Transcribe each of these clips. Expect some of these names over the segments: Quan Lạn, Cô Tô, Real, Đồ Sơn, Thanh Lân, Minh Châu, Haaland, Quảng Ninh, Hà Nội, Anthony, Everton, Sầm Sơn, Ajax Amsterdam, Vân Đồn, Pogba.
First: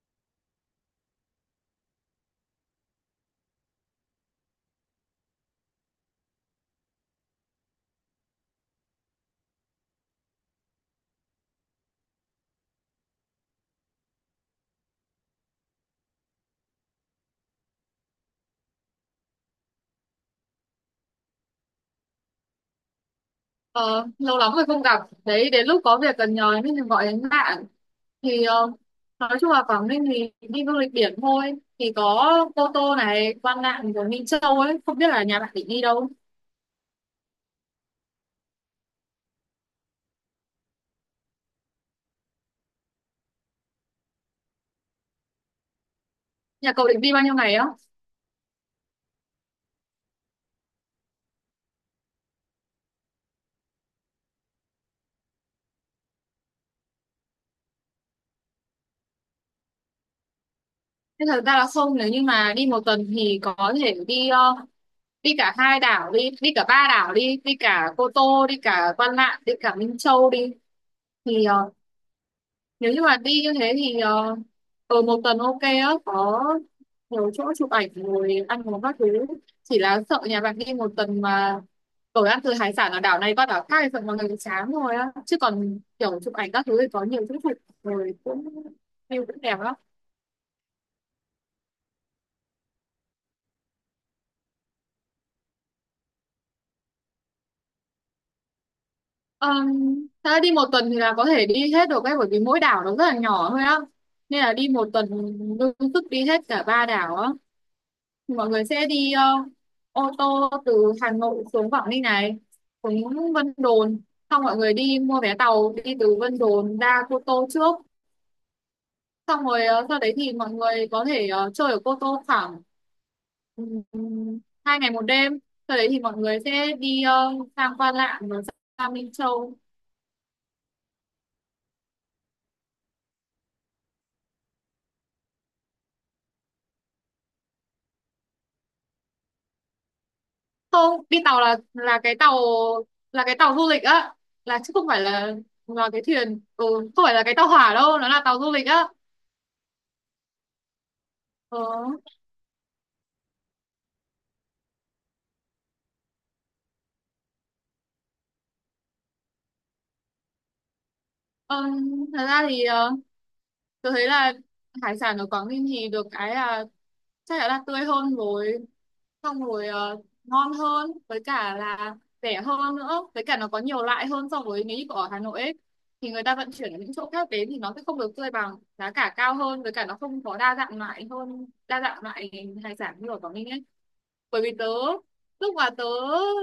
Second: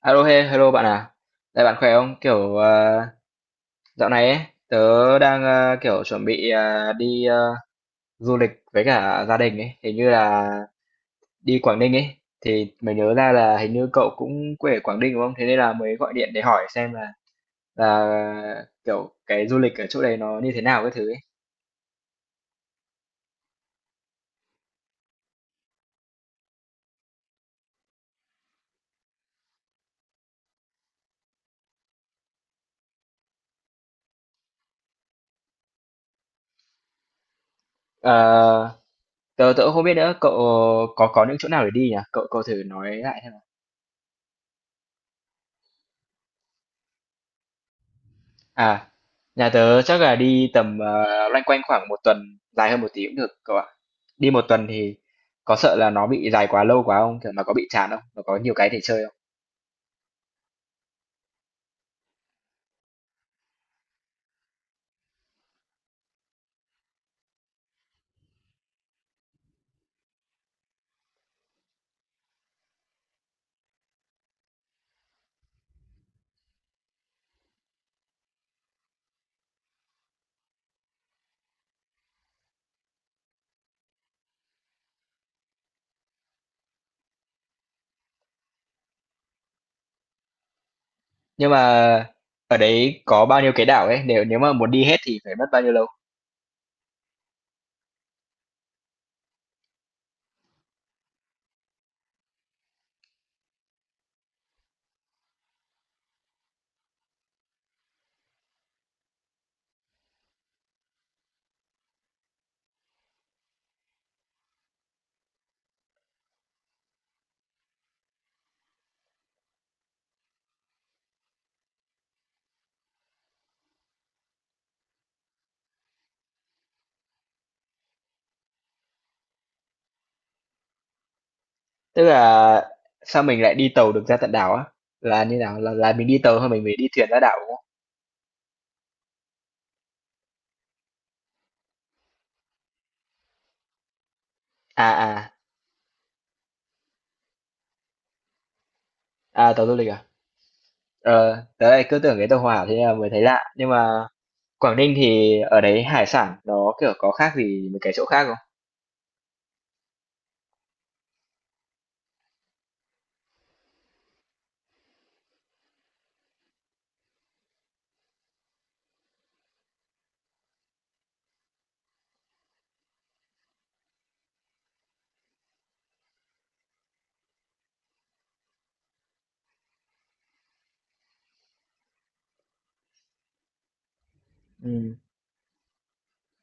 Alo, he, hello bạn à. Đây bạn khỏe không? Dạo này ấy, tớ đang kiểu chuẩn bị đi du lịch với cả gia đình ấy, hình như là đi Quảng Ninh ấy. Thì mới nhớ ra là hình như cậu cũng quê ở Quảng Ninh đúng không? Thế nên là mới gọi điện để hỏi xem là kiểu cái du lịch ở chỗ đấy nó như thế nào cái thứ ấy. Ờ, lâu lắm rồi không gặp. Đấy, đến lúc có việc cần nhờ nên mình gọi đến bạn. Thì nói chung là Quảng Ninh thì đi du lịch biển thôi. Thì có Cô Tô này, Quan Lạn rồi Minh Châu ấy. Không biết là nhà bạn định đi đâu. Ờ, tớ tớ cũng không biết nữa, cậu có những chỗ nào để đi nhỉ? Cậu cậu thử nói lại xem. Nhà cậu định đi bao nhiêu ngày á? À, nhà tớ chắc là đi tầm loanh quanh khoảng một tuần, dài hơn một tí cũng được cậu ạ. Đi một tuần thì có sợ là nó bị dài quá lâu quá không? Kiểu mà có bị chán không? Nó có nhiều cái để chơi không? Thế thật ra là không, nếu như mà đi một tuần thì có thể đi cả hai đảo đi, đi cả ba đảo đi, đi cả Cô Tô, đi cả Quan Lạn, đi cả Minh Châu đi. Thì nếu như mà đi như thế thì ở một tuần ok á, có nhiều chỗ chụp ảnh rồi ăn uống các thứ. Chỉ là sợ nhà bạn đi một tuần mà ở ăn từ hải sản ở đảo này qua đảo khác thì sợ mọi người chán rồi á, chứ còn kiểu chụp ảnh các thứ thì có nhiều chỗ chụp, rồi cũng view cũng đẹp lắm. Nhưng mà ở đấy có bao nhiêu cái đảo ấy? Nếu nếu mà muốn đi hết thì phải mất bao nhiêu lâu? um, Thật ra đi một tuần thì là có thể đi hết được ấy, bởi vì mỗi đảo nó rất là nhỏ thôi á, nên là đi một tuần đương sức đi hết cả ba đảo á. Mọi người sẽ đi ô tô từ Hà Nội xuống Quảng Ninh này, xuống Vân Đồn, xong mọi người đi mua vé tàu đi từ Vân Đồn ra Cô Tô trước. Xong rồi sau đấy thì mọi người có thể chơi ở Cô Tô khoảng ừm, 2 ngày một đêm. Sau đấy thì mọi người sẽ đi sang Quan Lạn rồi sang Minh Châu. Tức là sao mình lại đi tàu được ra tận đảo á? Là như nào? Là mình đi tàu hay mình phải đi thuyền ra đảo đúng không? Không, đi tàu là cái tàu, là cái tàu du lịch á, là chứ không À phải là à, cái thuyền. Ừ, Không phải là cái tàu hỏa đâu, nó là tàu du lịch á. à tàu du lịch à? Ờ, Ừ. tớ lại cứ tưởng cái tàu hỏa thế là mới thấy lạ. Nhưng mà Quảng Ninh thì ở đấy hải sản nó, kiểu, có khác gì mấy cái chỗ khác không? Ờ, thật ra thì tôi thấy là hải sản ở Quảng Ninh thì được cái là chắc chắn là tươi hơn rồi, xong rồi ngon hơn, với cả là rẻ hơn nữa, với cả nó có nhiều loại hơn so với nếu như ở Hà Nội ấy, thì người ta vận chuyển ở những chỗ khác đến thì nó sẽ không được tươi bằng, giá cả cao hơn, với cả nó không có đa dạng loại, hơn đa dạng loại hải sản như ở Quảng Ninh ấy. Bởi vì tớ Ừm, lúc mà tớ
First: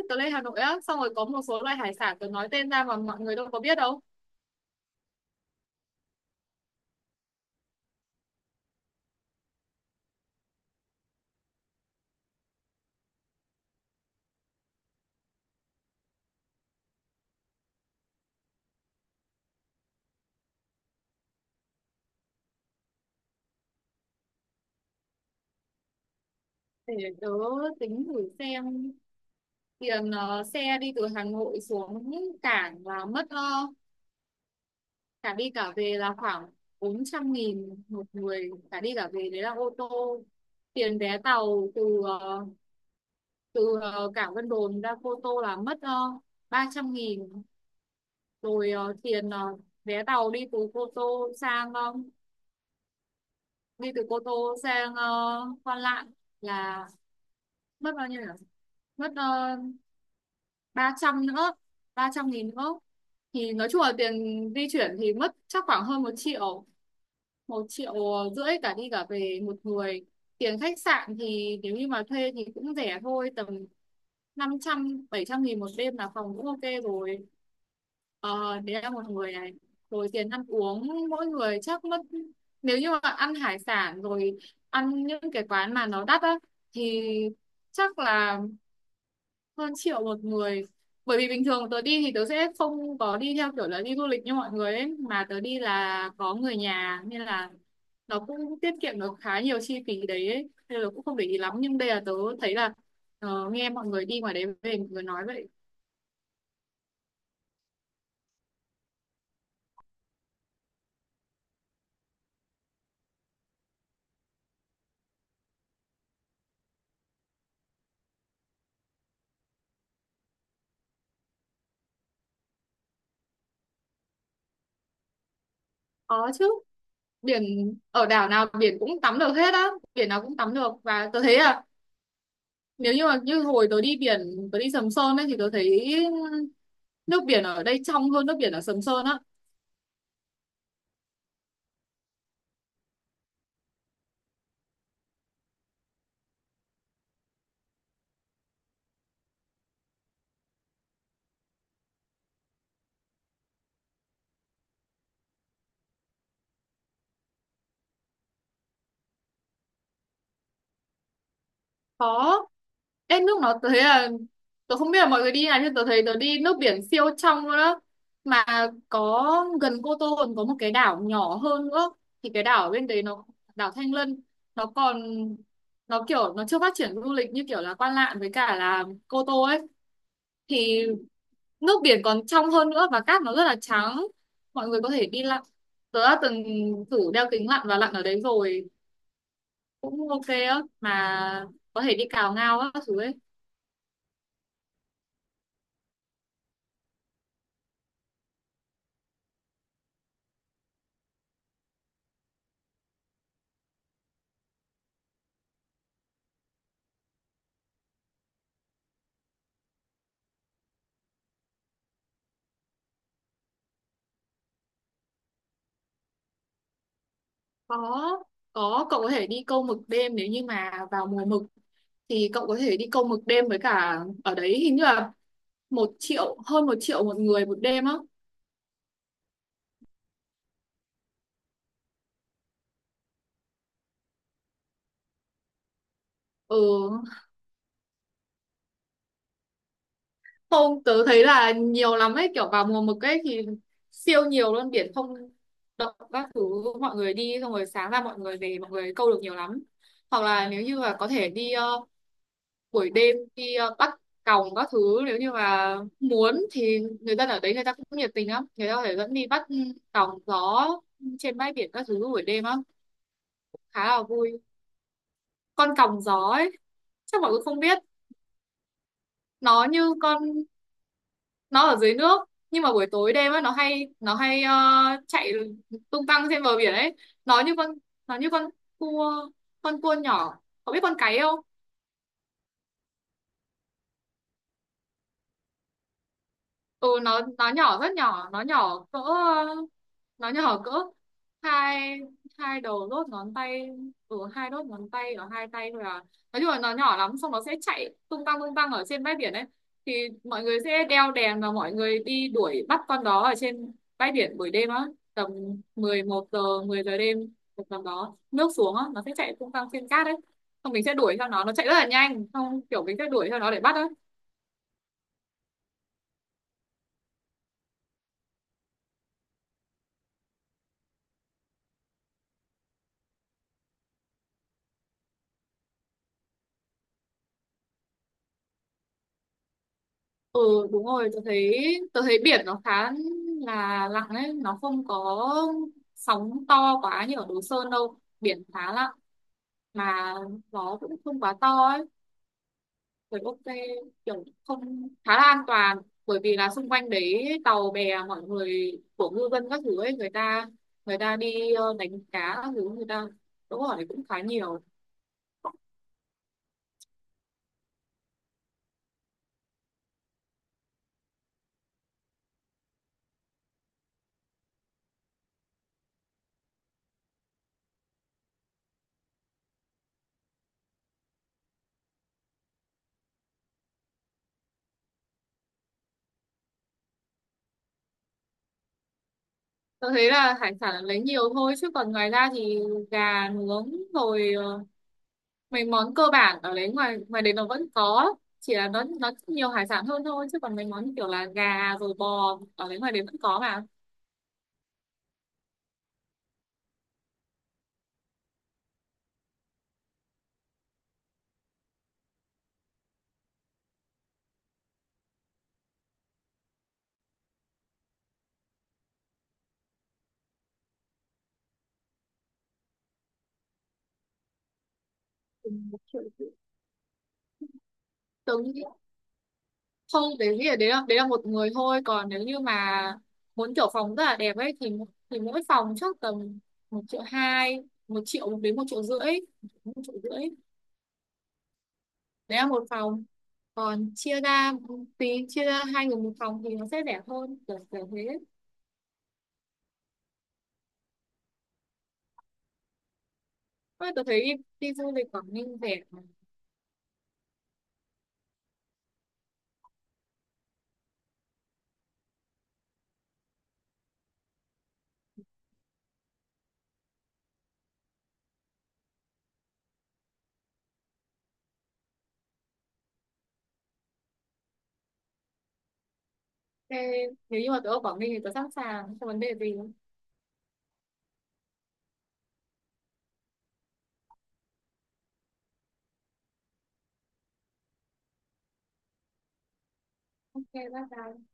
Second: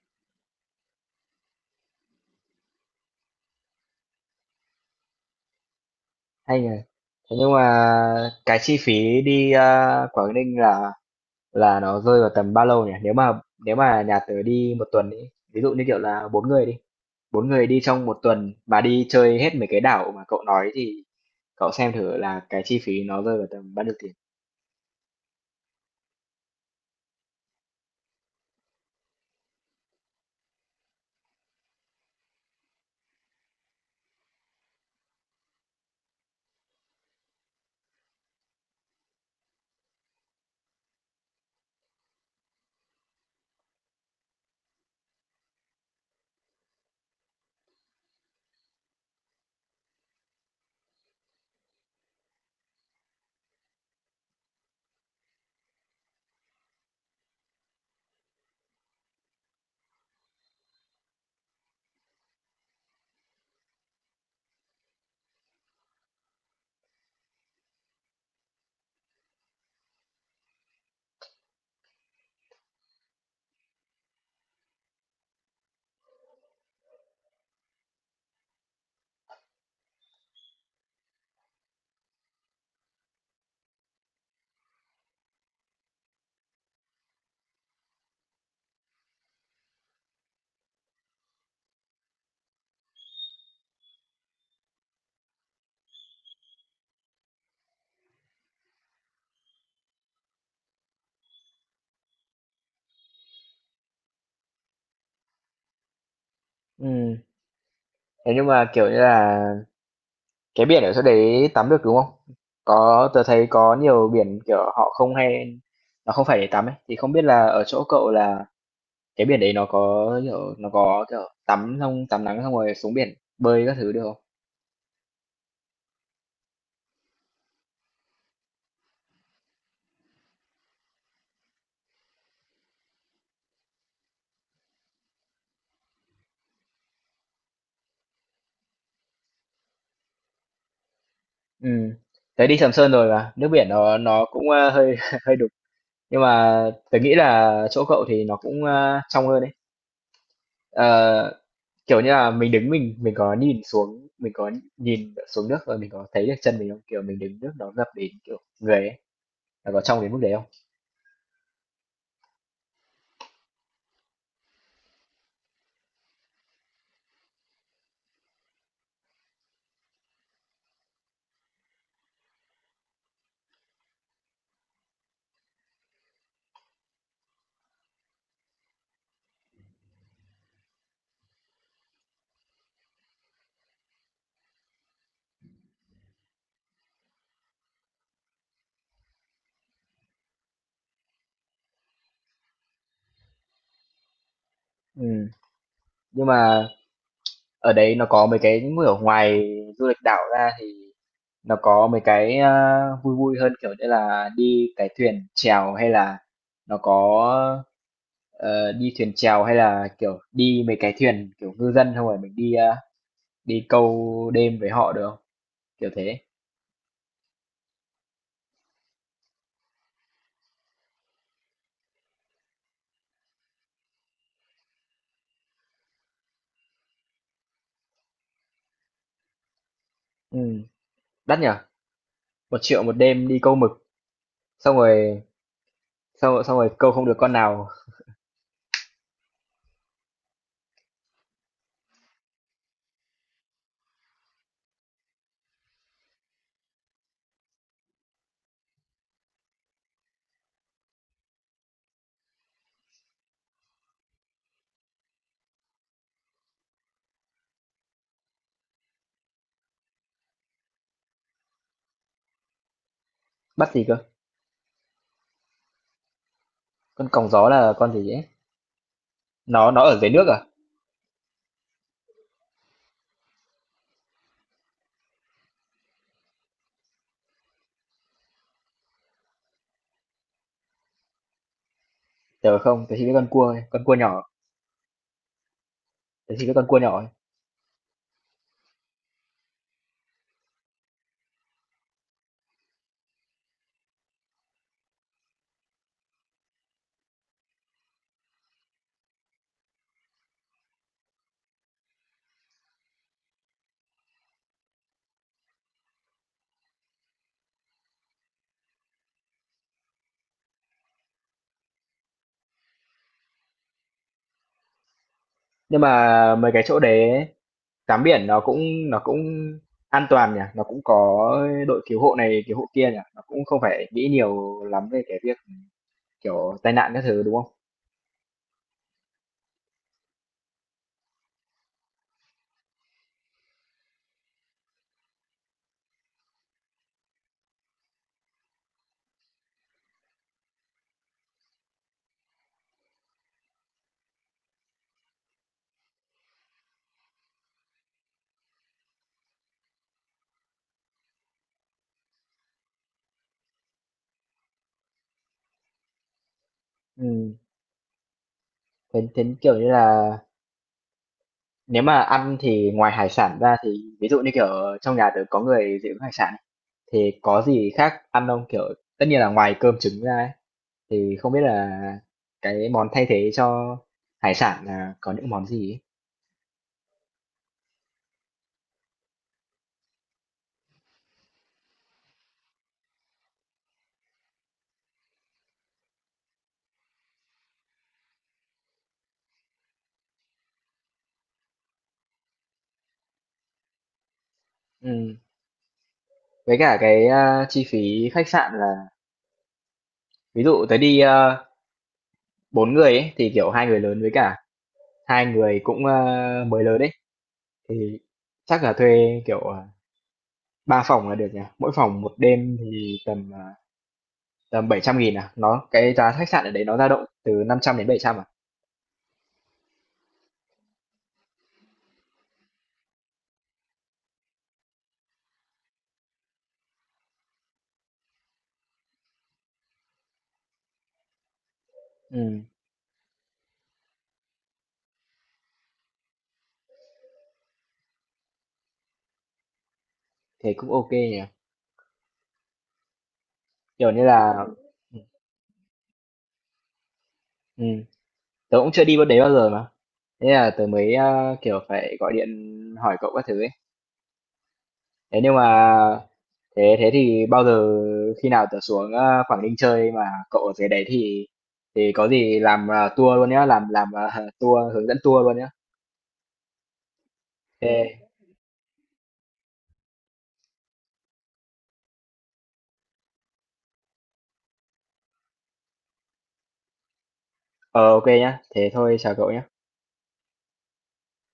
tớ lên Hà Nội á, xong rồi có một số loại hải sản tớ nói tên ra mà mọi người đâu có biết đâu. hay nhỉ. Thế nhưng mà cái chi phí đi, a, Quảng Ninh là nó rơi vào tầm bao lâu nhỉ? Nếu mà nhà tớ đi một tuần ấy, ví dụ như, kiểu là, 4 người đi trong một tuần mà đi chơi hết mấy cái đảo mà cậu nói thì cậu xem thử là cái chi phí nó rơi vào tầm bao nhiêu tiền. Để tớ tính thử xem, tiền xe đi từ Hà Nội xuống cảng là mất cả đi cả về là khoảng 400.000 một người cả đi cả về, đấy là ô tô. Tiền vé tàu từ cảng Vân Đồn ra Cô Tô là mất 300.000. Rồi tiền vé tàu đi từ Cô Tô sang Quan Lạn là mất bao nhiêu nhỉ, mất 300 nữa, 300.000 nữa. Thì nói chung là tiền di chuyển thì mất chắc khoảng hơn một triệu, một triệu rưỡi cả đi cả về một người. Tiền khách sạn thì nếu như mà thuê thì cũng rẻ thôi, tầm năm trăm, bảy trăm nghìn một đêm là phòng cũng ok rồi. Ờ, đấy là một người này. Rồi tiền ăn uống mỗi người chắc mất, nếu như mà ăn hải sản, rồi ăn những cái quán mà nó đắt á, thì chắc là hơn triệu một người. Bởi vì bình thường tớ đi thì tớ sẽ không có đi theo kiểu là đi du lịch như mọi người ấy, mà tớ đi là có người nhà nên là nó cũng tiết kiệm được khá nhiều chi phí đấy ấy. Nên là cũng không để ý lắm, nhưng đây là tớ thấy là, nghe mọi người đi ngoài đấy về mọi người nói vậy. Ừ, thế nhưng mà, kiểu như là cái biển ở chỗ đấy tắm được, đúng không? Có tớ thấy có nhiều biển, kiểu, họ không hay nó không phải để tắm ấy, thì không biết là ở chỗ cậu là cái biển đấy nó có, kiểu, tắm xong tắm nắng xong rồi xuống biển bơi các thứ được không? Có chứ, biển ở đảo nào biển cũng tắm được hết á, biển nào cũng tắm được. Và tôi thấy là, nếu như mà như hồi tôi đi biển, tôi đi Sầm Sơn ấy, thì tôi thấy nước biển ở đây trong hơn nước biển ở Sầm Sơn á. Ừ, tớ đi Sầm Sơn rồi mà, nước biển nó cũng, a, hơi hơi đục, nhưng mà tớ nghĩ là chỗ cậu thì nó cũng, a, trong hơn đấy. Ờ, kiểu như là, mình đứng mình có nhìn xuống, mình có nhìn xuống nước và mình có thấy được chân mình không? Kiểu, mình đứng nước nó ngập đến, kiểu, người ấy. Là có trong đến mức đấy không? Có. Ê, nước nó, tớ thấy là, tôi không biết là mọi người đi nào, nhưng tôi thấy tôi đi nước biển siêu trong luôn đó, mà có, gần Cô Tô còn có một cái đảo nhỏ hơn nữa, thì cái đảo ở bên đấy nó, đảo Thanh Lân, nó còn, nó kiểu nó chưa phát triển du lịch như kiểu là Quan Lạn với cả là Cô Tô ấy, thì nước biển còn trong hơn nữa và cát nó rất là trắng. Mọi người có thể đi lặn, tớ đã từng thử đeo kính lặn và lặn ở đấy rồi, cũng ok á, mà có thể đi cào ngao á các thứ ấy. Ừ, nhưng mà ở đấy nó có mấy cái như ở ngoài du lịch đảo ra thì nó có mấy cái, a, vui vui hơn, kiểu như là, đi cái thuyền chèo hay là nó có, đi thuyền chèo hay là, kiểu, đi mấy cái thuyền, kiểu, ngư dân không rồi mình đi, a, đi câu đêm với họ được không? Kiểu thế. có có cậu có thể đi câu mực đêm nếu như mà vào mùa mực, thì cậu có thể đi câu mực đêm, với cả ở đấy hình như là một triệu, hơn một triệu một người một đêm á. Ừ, đắt nhở? 1.000.000 một đêm đi câu mực, xong rồi xong rồi xong Ừ rồi câu không được con nào. không, tớ thấy là nhiều lắm ấy, kiểu vào mùa mực ấy thì siêu nhiều luôn, biển không động các thứ, mọi người đi xong rồi sáng ra mọi người về mọi người câu được nhiều lắm. Hoặc là nếu như là có thể đi buổi đêm, đi bắt còng các thứ, nếu như mà muốn thì người dân ở đấy người ta cũng nhiệt tình lắm, người ta có thể dẫn đi bắt còng gió trên bãi biển các thứ buổi đêm á, Bắt gì khá cơ? là vui. Con còng gió ấy, Con chắc còng mọi người gió không là biết, con gì ấy? nó Nó như ở dưới con, nước à? nó ở dưới nước nhưng mà buổi tối đêm á nó hay chạy tung tăng trên bờ biển ấy. Nó như con, nó như con cua, con cua nhỏ, có biết con cái không. Tớ không, tớ chỉ biết con cua thôi, con cua nhỏ, tớ chỉ biết con cua Ừ nhỏ thôi. nó nhỏ, rất nhỏ, nó nhỏ cỡ hai, hai đầu đốt ngón tay. Ừ hai đốt ngón tay ở hai tay thôi à, nói chung là nó nhỏ lắm, xong nó sẽ chạy tung tăng ở trên bãi biển ấy, thì mọi người sẽ đeo đèn và mọi người đi đuổi bắt con đó ở trên bãi biển buổi đêm á, tầm 11 giờ, 10 giờ đêm, một tầm đó nước xuống á nó sẽ chạy tung tăng trên cát ấy, xong mình sẽ đuổi theo nó chạy rất là nhanh, xong kiểu mình sẽ đuổi theo nó để bắt á. Nhưng mà mấy cái chỗ đấy ấy, tắm biển nó cũng an toàn nhỉ, nó cũng có đội cứu hộ này cứu hộ kia nhỉ, nó cũng không phải nghĩ nhiều lắm về cái việc kiểu tai nạn các thứ đúng không? Ừ đúng rồi, tôi thấy biển nó khá là lặng đấy, nó không có sóng to quá như ở Đồ Sơn đâu, biển khá lặng, mà gió cũng không quá to ấy, rồi ok kiểu không, khá là an toàn, bởi vì là xung quanh đấy tàu bè mọi người của ngư dân các thứ ấy, người ta, người ta đi đánh cá các thứ, người ta đỗ ở đấy cũng khá nhiều. Ừ. Thế kiểu như là nếu mà ăn thì ngoài hải sản ra thì ví dụ như kiểu trong nhà tớ có người dị ứng hải sản ấy, thì có gì khác ăn không? Kiểu tất nhiên là ngoài cơm trứng ra ấy, thì không biết là cái món thay thế cho hải sản là có những món gì ấy? Tôi thấy là hải sản là lấy nhiều thôi, chứ còn ngoài ra thì gà nướng rồi mấy món cơ bản ở đấy, ngoài ngoài đấy nó vẫn có, chỉ là nó nhiều hải sản hơn thôi, chứ còn mấy món như kiểu là gà rồi bò ở đấy ngoài đấy vẫn có mà. Ừm, với cả cái, a, chi phí khách sạn là ví dụ tới đi, ơ, 4 người ấy, thì, kiểu, 2 người lớn với cả 2 người cũng, ơ, mới lớn ấy, thì chắc là thuê, kiểu, à, 3 phòng là được nhỉ? Mỗi phòng một đêm thì tầm, à, tầm 700.000 à? Nó Cùng một cái triệu giá khách rưỡi. sạn ở đấy nó dao động từ năm trăm đến bảy trăm à? Tớ nghĩ không, đấy nghĩ là đấy là một người thôi, còn nếu như mà muốn kiểu phòng rất là đẹp ấy thì mỗi phòng chắc tầm một triệu hai, một triệu đến một triệu rưỡi, một triệu rưỡi đấy Ừm, là một phòng. Còn chia ra, tí chia ra hai người một phòng thì nó sẽ rẻ hơn, kiểu kiểu thế. thế cũng ok nhỉ? Kiểu Ôi, như tớ thấy đi, là đi du lịch Quảng Ninh rẻ mà. ừm, tớ cũng chưa đi bên đấy bao giờ mà. Thế là tớ mới kiểu phải gọi điện hỏi cậu các thứ ấy. Thế nhưng mà thế thế thì bao giờ khi nào tớ xuống Quảng Ninh chơi mà cậu ở dưới đấy thì có gì làm tour luôn nhá, làm tour hướng dẫn tour luôn nhá. Ok, nếu như mà tớ ở Quảng Ninh Ok, thì tớ sẵn sàng, không vấn đề gì. ờ ok nhá. Thế thôi chào cậu nhá. Ok, bye bye.